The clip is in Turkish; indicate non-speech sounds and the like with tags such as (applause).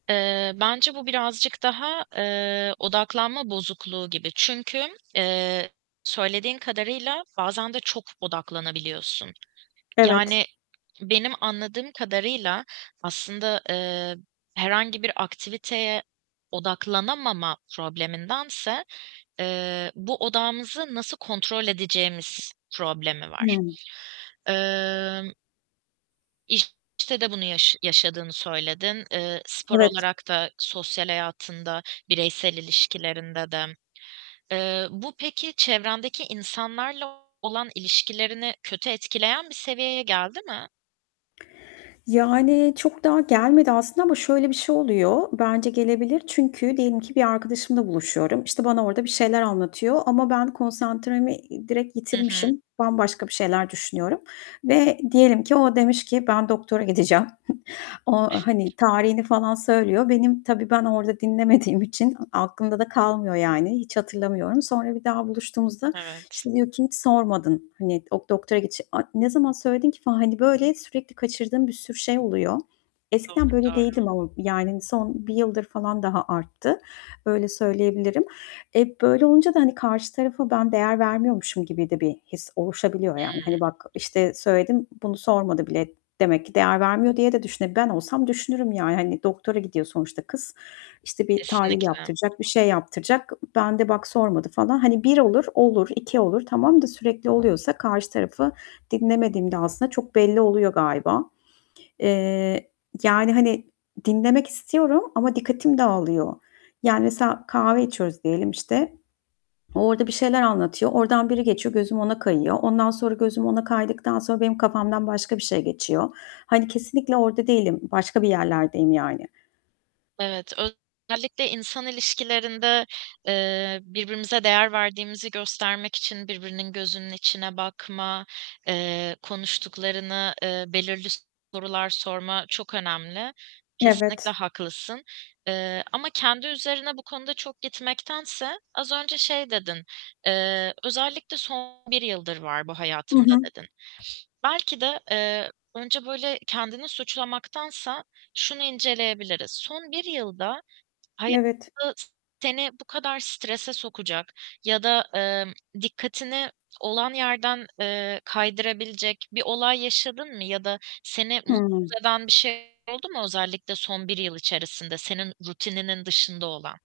Eee, bence bu birazcık daha, ııı, odaklanma bozukluğu gibi. Çünkü, eee, söylediğin kadarıyla bazen de çok odaklanabiliyorsun. Evet. Yani benim anladığım kadarıyla aslında, eee, herhangi bir aktiviteye odaklanamama problemindense, eee, bu odağımızı nasıl kontrol edeceğimiz problemi var. Hıı. Imm İşte de bunu yaş yaşadığını söyledin, ııı, spor Evet. olarak da sosyal hayatında, bireysel ilişkilerinde de. Iıı, bu peki çevrendeki insanlarla olan ilişkilerini kötü etkileyen bir seviyeye geldi mi? Yani, çok daha gelmedi aslında ama şöyle bir şey oluyor. Bence gelebilir çünkü diyelim ki bir arkadaşımla buluşuyorum. İşte, bana orada bir şeyler anlatıyor ama ben konsantremi, iii, direkt Hı hı. yitirmişim, bambaşka bir şeyler düşünüyorum. Ve diyelim ki o demiş ki: "Ben doktora gideceğim." (chuckles) O, hani, tarihini falan söylüyor. Benim tabii, ben orada dinlemediğim için aklımda da kalmıyor yani, hiç hatırlamıyorum. Sonra bir daha buluştuğumuzda, Evet. işte, diyor ki: "Hiç sormadın, hani, ok doktora gitçe" "A! ne zaman söyledin ki?" falan, hani, böyle, sürekli kaçırdığım bir sürü şey oluyor. Doğru, Eskiden böyle doğru. değildim ama, yani, son 1 yıldır falan daha arttı. Öyle söyleyebilirim. E, böyle olunca da, hani, karşı tarafa ben değer vermiyormuşum gibi de bir his oluşabiliyor. Yani, Hıı. hani, bak, "İşte, söyledim, bunu sormadı bile. Demek ki değer vermiyor." diye de düşüne ben olsam düşünürüm yani, hani, doktora gidiyor sonuçta kız. İşte, bir tahlil Kesinlikle. yaptıracak, bir şey yaptıracak. Ben de bak sormadı falan. Hani, 1 olur; olur, 2 olur, tamam da sürekli oluyorsa karşı tarafı dinlemediğim de aslında çok belli oluyor galiba. Eee, yani, hani, dinlemek istiyorum ama dikkatim dağılıyor. Yani, mesela kahve içiyoruz diyelim işte. O orada bir şeyler anlatıyor. Oradan biri geçiyor, gözüm ona kayıyor. Ondan sonra, gözüm ona kaydıktan sonra benim kafamdan başka bir şey geçiyor. Hani, kesinlikle orada değilim, başka bir yerlerdeyim yani. Evet, özellikle insan ilişkilerinde, eee, birbirimize değer verdiğimizi göstermek için birbirinin gözünün içine bakma, eee, konuştuklarını ııı, belirli sorular sorma çok önemli. Kesinlikle Evet. haklısın. Iıı, ama kendi üzerine bu konuda çok gitmektense, az önce şey dedin, eee, "Özellikle son 1 yıldır var bu I hayatımda." hı. dedin. Belki de, eee, önce, böyle, kendini suçlamaktansa şunu inceleyebiliriz: Son 1 yılda Evet. hayatı, seni bu kadar strese sokacak ya da, ımm, dikkatini olan yerden, eee, kaydırabilecek bir olay yaşadın mı ya da seni mutsuz Hıı. eden bir şeyler oldu mu, özellikle son 1 yıl içerisinde senin rutininin dışında olan?